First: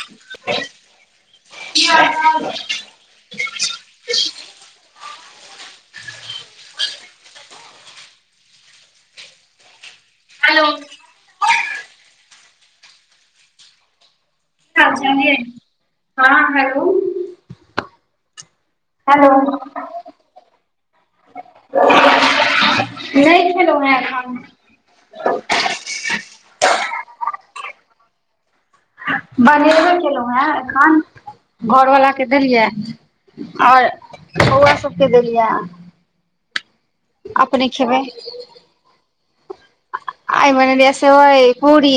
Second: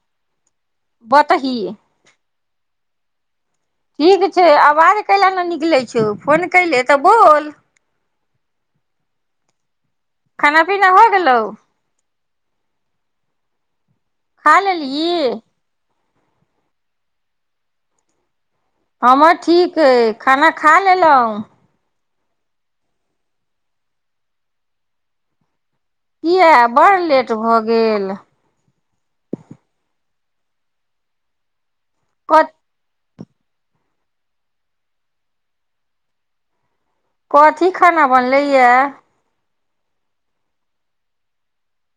[unintelligible] बतही [unintelligible] ठीक छै आवाज काइले नऽ निकलै छौ फोन कले तऽ बोल खाना हाल पीना हो गेलौ खा ललही चाल ये। हँ हेलो हेलो हमर ठीक अइ खाना खा लेलहुँ नहि खेलो हन अखन कििया बड़ लेट भऽ गेल बनेबे केलहुँ हेँ एखन घरवला कऽ क देलियै आओर बऊआ सबके देलियै अपने कथी खेबै खाना बनले यए आइ बनेले रहिये सेबय पुररी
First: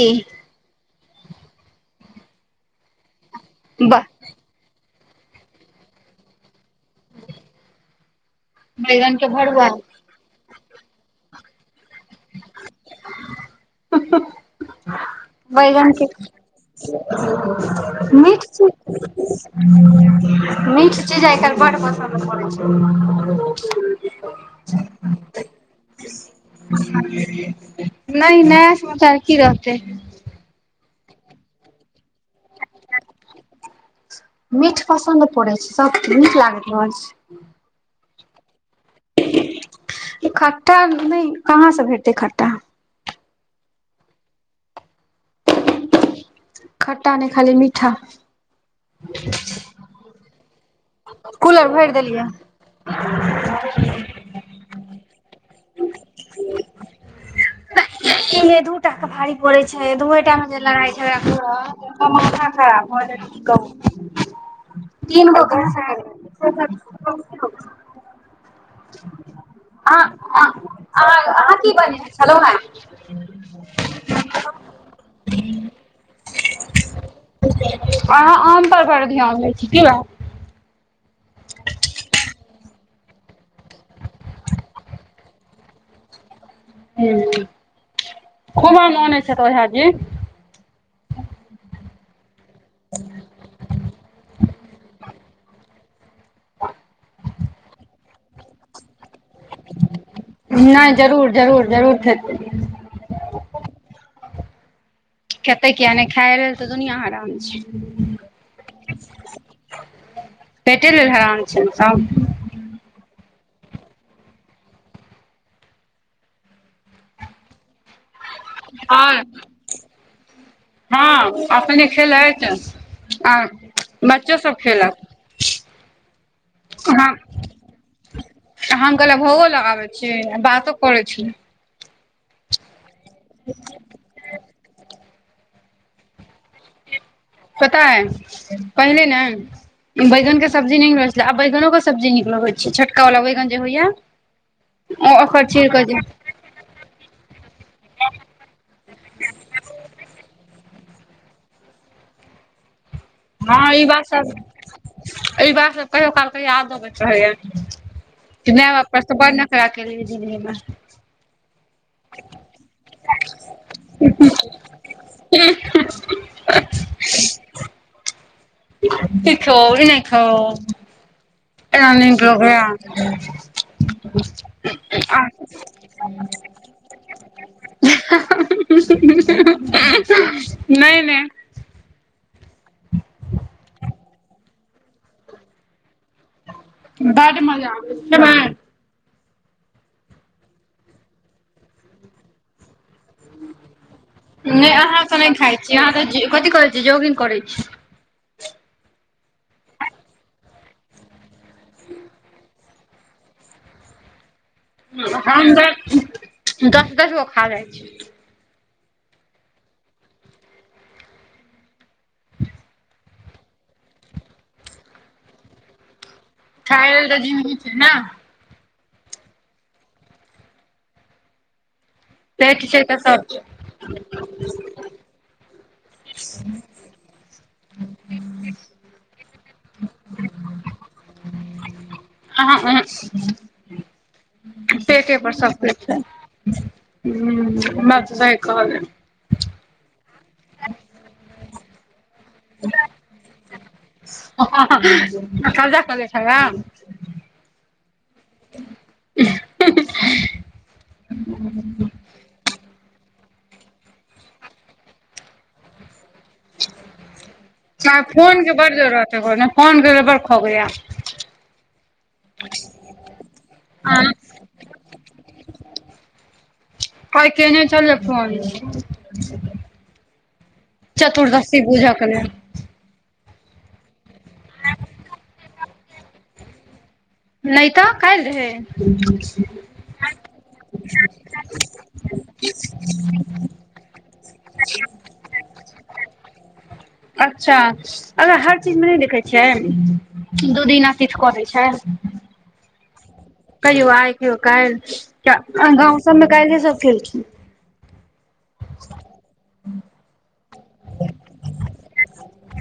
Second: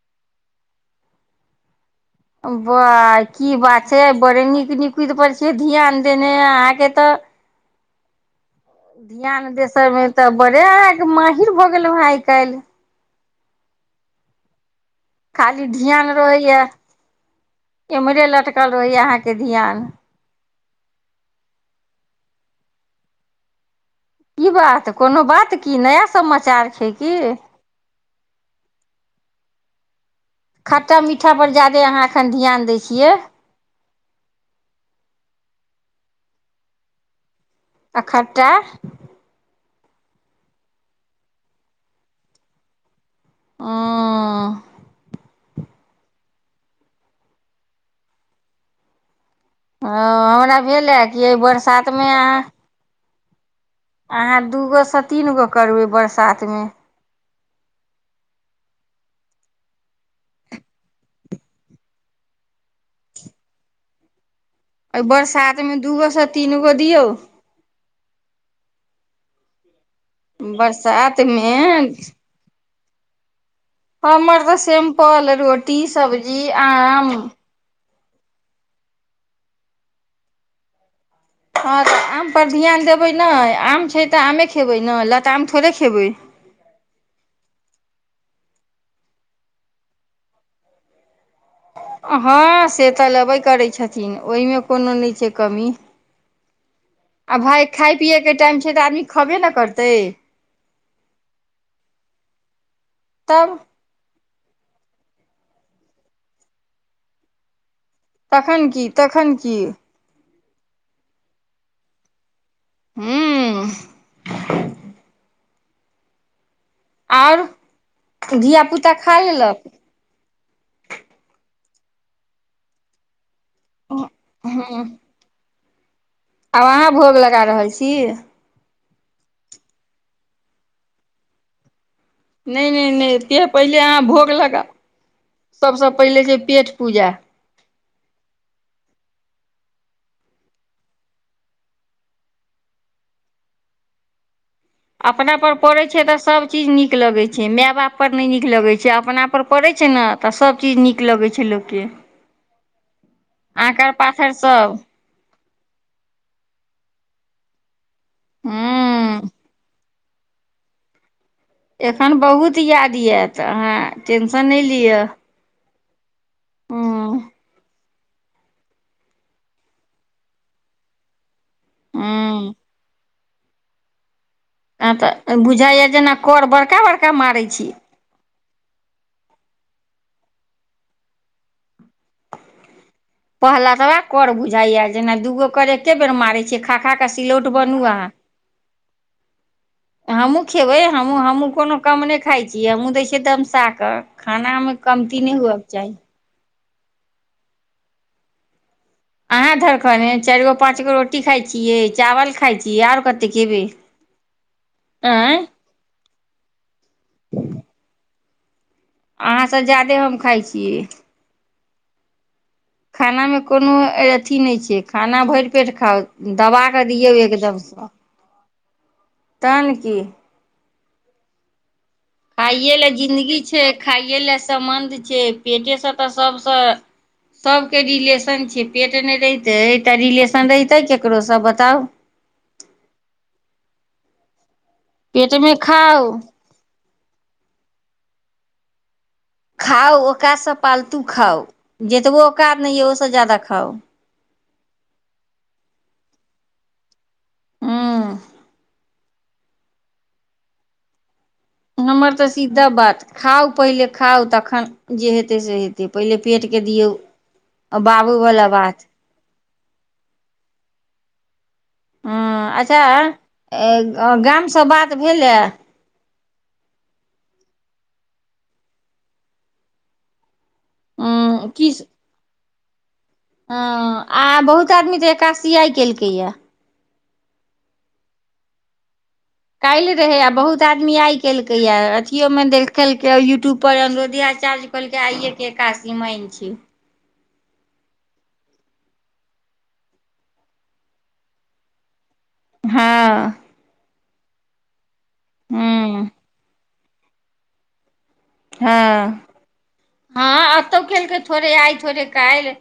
बा की बात छै बड़े नीक निकुत पर छिय ध्यान देने अहाँके तऽ बैगन के ध्यान भरुआ देसर मे तऽ बड़े आके महिर भऽ गेलू हं आइ काल्हि [unintelligible] खाली बैगन के ध्यान रहैया एम्हरे मिठ लटकल रहैया चीज अहाँके ध्यान [unintelligible] मीठ चीज आइ काल्हि बड्ड पसन्द पड़ैत छैय की बात कोनो बात की नया समाचार छै की नहि नहि नया समाचार की रहतै खट्टा मीठा पर ज्यादा अहाँ एखन ध्यान दैय छियै मीठ पसन्द पड़ैत छै सबके नीक लागैत रहल छै आ खट्टा खट्टाा नहि कहाँसँ भेटतै खट्टा ओ खट्टा नेय खाली मीठा ओ हमरा भेल अय कि अय कूलर भैर बरसातमे देलियै अहाँ [unintelligible] अहाँ दूगो सँ तीन गो करबै ई बरसातमे अइमे दूटा तऽ भारी पड़े छै दूए टा मे जे लड़ाई झगरा करत माथा खराब भऽ जायत कि कहु अय बरसात मऽ दूगो सऽ तीन गो दियौ [unintelligible] बरसातमे खेलों हैं हमर तऽ सिम्पल रोटी सब्जी आम अहाँ आम पर बड़ ध्यान दै छी कि बात हँ तऽ आम पर्र ध्यान देबै नय आम छै तऽ आमे खेबै नऽ लताम थोड़े खेबै हूं खूब आम ओनै छैथ ओझाजी हँ से तऽ लेबे करै छथिन ओहिमे कोनो नहि छै कमी आ भाय खाय पियएके टाइम छैय तऽ आदमी खबे नऽ करतै नहि जरूर जरूर जरूर खेतै तब खेतै किए नहि खाइये लेल तऽ दुनिआँ हरान छै तखन की तखन की पेटेलेल हरान छै नऽ सभ हूं आओर धियापुता खा आओर लेलक हँ अपने खेलैथ आ बच्चो सभ हूँ खेलक आब अहाँ हम भोग लगा रहल छी हम कहलि भोगो लगाबै छी आ बातो करै छी नहि नहि नहि सेह पहिले अहाँ भोग लगाउ सभसँ पहिले छैय पेट पूजा पता अय पहिले नऽ बैंगन के सब्जी नै नीकलगैत छलै आब बैगनो कऽ सब्जी नीक लगैत छै छोटका बला बैगन जे होइया [inaudible] अपना पर छील पड़े के जे छै तऽ सभ सभ चीज नीक लगै छै माय बाप पर नहि नीक लगै छै अपना पर पड़ै छै नऽ तऽ सभ चीज नीक लगै छै लोकके के हँ ई बात पाथर सच सभ ई बातसभ कहियो काल कऽ याद आबैत रहैए कि मैबाप पर तऽ हूँ बड़ नखरा केलि जिन्दगीमे एखन बहुत याद आयतऽ अहाँ टेन्शन नहि लिअ हूँ [unintelligible] [unintelligible] एना नऽ निक हूँ लगैय यऽ आहाँ तऽ बुझाइए जेना की बड़का बड़का मारै छी नहि नहि पहला तऽा कर बुझाइया जेना दूगो कर एके बेर मारे छियै खा खा कऽ बडड सिलौट मजा बनू आबे छैय अहाँ खबैय हमहूँ खेबै हमहूँ हमहूँ कोनो कम नहि खाइ छीियै हमहूँ दै छियै दमसा कऽ नहि खानामे अहाँ तऽ कमती नहि खाइ हुअके छीियै अहाँ चाही त कथि करै छीै जोगिंग करै छी अहाँ धरखन चारि गो पाँच गो रोटी खाइ छियै चावल खााय छियै आर कतेक खेबै आँय हम दस दस दस गो खा जाइ छी अहाँसँ ज्यदे हम खाइ छियै खानामे कोनो अथी नहि छै खाना भरि पेट खाउ दबा कऽ खाय लेल दियौ तऽ जिन्दगी छै ने एकदमसँ तहन की पेट खाइए छै लए तऽ सब जिंगी छै खाइए लए सम्बन्ध छै पेटेसँ तऽ सबसँ सबके रिलेशन छियै पेट नहि रहितै तऽ रिलेशन रहितै केकरोसँ बताउ आ आ पेटेपर सब पेटमे कोय छै खाउ ह बात तऽ सही कहलियै खाउ ओकातसँ पालतू खाउ जतबो ओकाद नहि यऽ ओसँ जादा खाउ [inaudible] हँ [inaudible] हमर तऽ सीधा बात खाउ पहिले खाउ तखन जे हेतै से हेतै पहिले पेटके दियौ फोन बाबूवला के बड़ बात जरूरत हय को फोन के [inaudible] ह अच्छा गाम से बात भेलए कइ केने छले फोन उ चतुर्दशी पूजा क लेल ह आ बहुत आदमी तऽ एकाशि आय केलकै यए नहि तऽ काल्हि रहै [inaudible] काल्हि रहे आ बहुत आदमी आय केलकै ये अथियो में देखलक यूट्यूब पर अनुरोध्याचारज कहलकै आइये के एकादशी माइन छै अच्छा अगर हर चीज मे नहि देखै छियै दू दिना किछ कऽ दै छै हँ कहियो आइ कहियो काल्हि गाँंव हूँ सबमे काल्हिे सब केलखिन हँ हँ एतहु केलकै थोड़े आइ थोड़े काल्हि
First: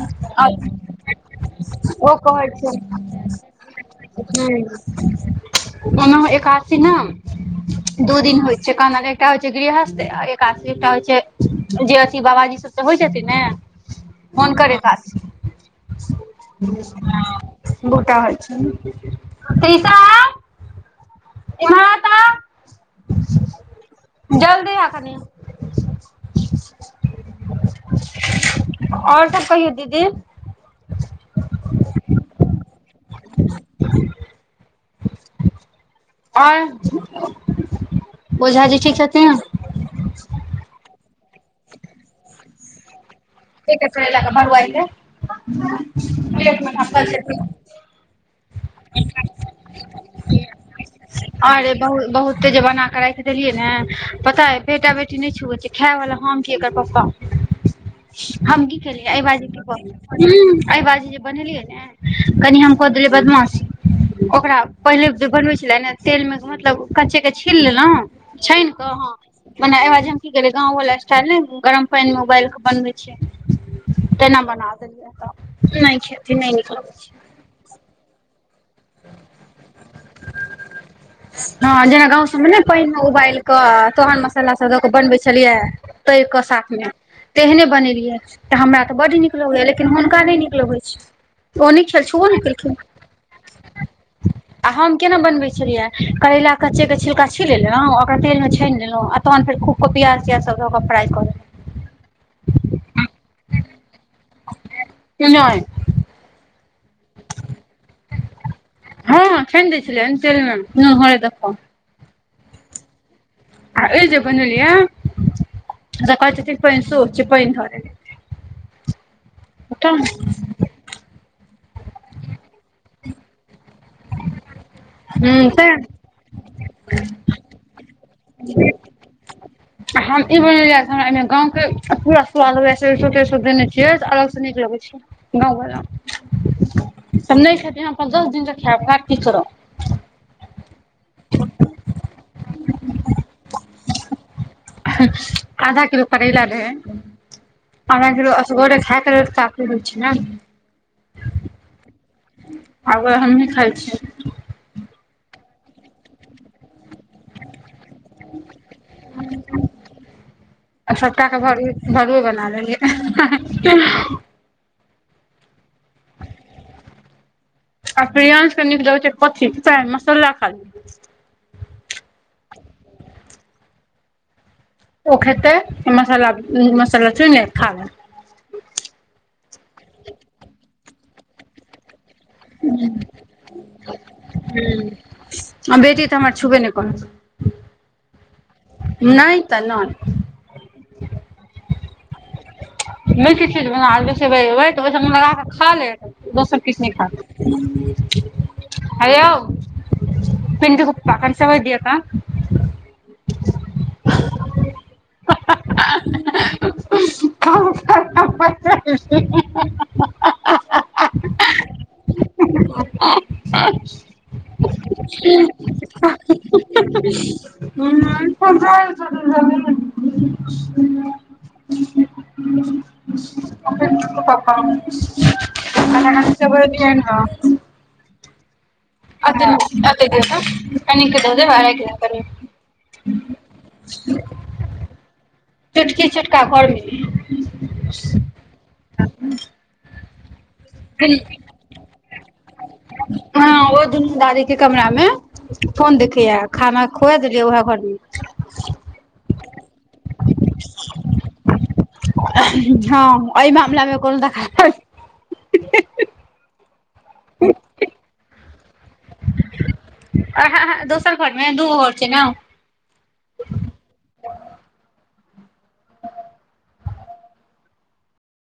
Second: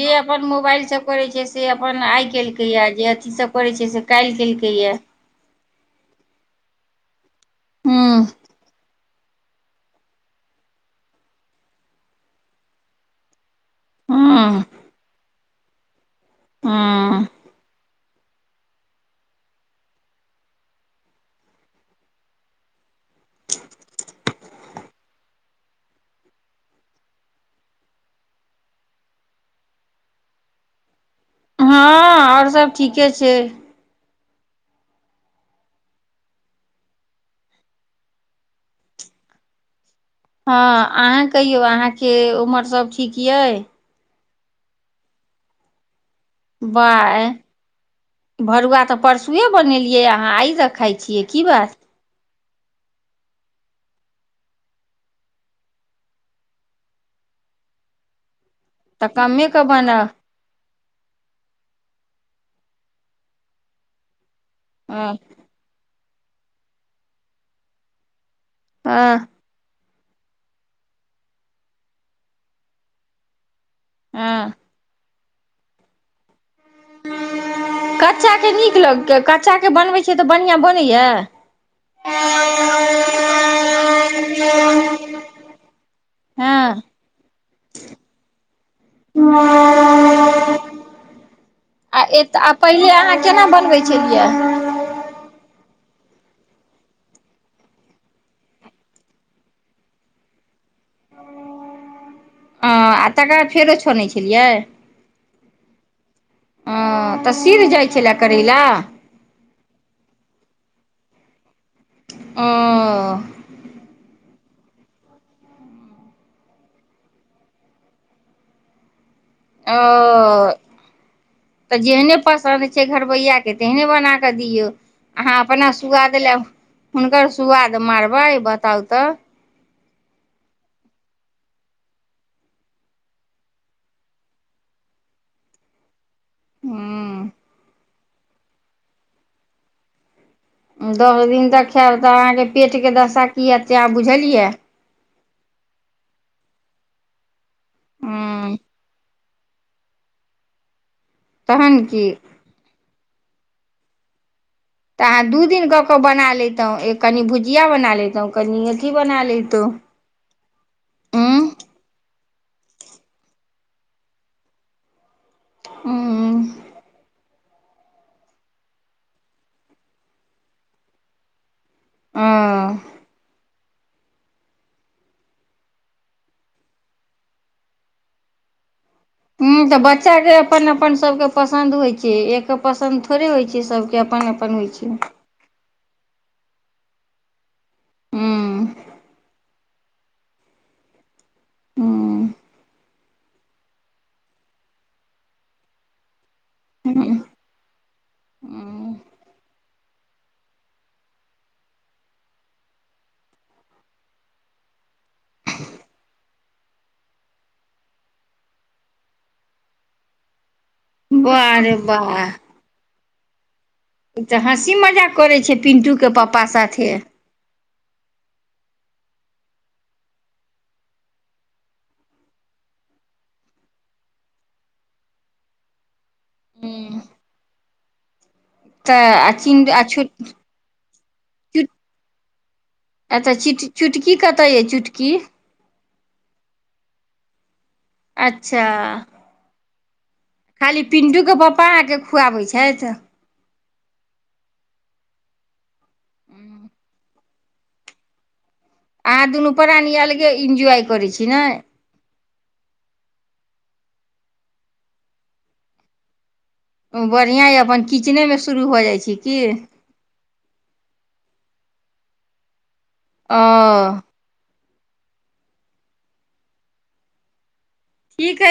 जे अपन मोबाइल सब करै छै से अपन ओ आय कहै केलकै छै य जे अथी सब करै छै से काल्हि केलकै यए ओना एकादशी न दू हूँ दिन होय छै कान एकटा होइ छै गृहस्थ आ एकादशी एकटा होइ छै जे अथी बाबाजी सब त होइ छथिन ने हूँ हुनकर एकादशी हूँ गोटा होय छै [inaudible] आओर तब कहियौदीदी हँ और सब ठीके छै ह आओर ओझाजी ठीक छथिन हँ अहाँ कहियौ अहाँके उमर सब ठीक यै च भरआ बाय भरुआ तऽ परसुए बनेलियै अहाँ आइ र खाइ छियै की बात ब बहुते जे बना के राखि देलियै ने पता है बेटा - बेटी नहि छुएै छै खाय वाला हम छी आ एकर पप्पा। हम की तऽ केलियै एहि बाजी कमे की के कहल बनाउ ह एहि बाजी जे बनेलियै ने कनि हम कऽ देलियै बदमाशी ओकरा पहिले हँ जे बनबै छलै ने तेल मे मतलब कच्चे के छील लेलहुँ छानि हँ कऽ मने आज हम की करिलियै गांव वाला स्टाइल में गरम पानि में उबाइल के बनबै छिय। केना हँ बना देलियै तऽ नहि खेती नहि निकलबै। कच्चाके नीक लगतय? कच्चाके बनबैत छियै तऽ बढ़िआँ बनैया? हँ जेना गाँव सभमे में पानिमे उबालि कऽ तहन मसाला सभ दऽ कऽ बनबैत छलियै। तर क हँ साथमे तेहने बनेलियै। तऽ हमरा तऽ बड्ड नीक लगैया लेकिन हुनका नहि नीक लगैत छै। ओ नहि आ खेल ए छुबो नहि आ केलखिन पहिले अहाँ केना बनबै छलियै? आ हम केना बनबे छलियै? करैला कच्चे के छिलका छील लेललों ओकरा तेल में छानि लेलहु आ तहन फेर खूब कऽ प्याज सब दअ कऽ [unintelligible] हँ आ तकरा फेरो छोनै छलियै? लेलहुँ नहि हँ तऽ सिझ जाइ छलए करैला? हँ छैन दैे छलिऐन [unintelligible] ओ आ एहि जे बनलिया जे कहे छथिन पंसोह छै पैयन धर ओ हँ तऽ जेहने पसन्द छै घरबैय कऽ तेहने बना कऽ दियौ। अहाँ अपना तैं सुआद हुनकर सुआद मारबै बताउ तऽ? हम ई बनेलिय से हमरा एहिमे गाँंम के पूरा स्वाद हो देने छियै अलग से नीक लगे छैये गाँव वला हूँ नहि खेते यह प दस दिन के खाय क करोो [unintelligible] दस दिन तक खायब तऽ अहाँके पेटके दशा की हतै आब बुझलियै। आधा किलो करैला रहै। आधा किलो हूँ असगोरे खायके रह होय छै नऽ [unintelligible] तहन कि अगबे हमही खाइ छियै। तऽ अहाँ दू दिन कऽ के बना लेैतो। एक कनी भुजिया बना लेैतहु। तब कनिया अथि बनाल्हि तू? ह भसऐ बना लेलये [unintelligible] हू आ प्रियांश कऽ निक लगे छै कथी मसाला खाली आ ओ खेतै मसाला - मसाला चुइने कऽ खा लैत। हऽ तऽ बच्चाके अपन अपन सभके पसन्द होइत छै। एक के पसन्द थोड़े होइत छै। सभके अपन अपन होइ छै। आ बेटी तऽ हमर छुबे नहि करत हू नहि तऽ नहि। हू निक चीज बना देबे सेबय उबे तऽ ओय संग लगा कऽ खा लेत [unintelligible] दोसर किछु नहि खा। हयो [unintelligible] कनि सेबय दििय तऽ [unintelligible] [unintelligible] [unintelligible] [unintelligible] बारे बाह ई तऽ हँसी मजाक करै छैय पिन्टूके पप्पा साथे। [unintelligible] [unintelligible] [unintelligible] [unintelligible] तऽ आ चिन आ छु [unintelligible] अच्छा चिट चुटकी कतऽ अइ चुटकी चोटकी चुटका घर मे अय ह अच्छा खाली पिंटू के पप्पा अहाँके खुआबै छथि हँ ओ दुनू दादि के कमरा मे फोन देखैया खाना खुए देलियै उएह घर मे आंहा दुनू प्राणी अलगे इन्जॉय करै छी नय हँ अय मामला मे कोनो दखल बढ़िया य अपन किचने मे शुरू हो जाइ छै की आ हँ ह दोसर घर मे दू घर छै न अऽ ठीक हय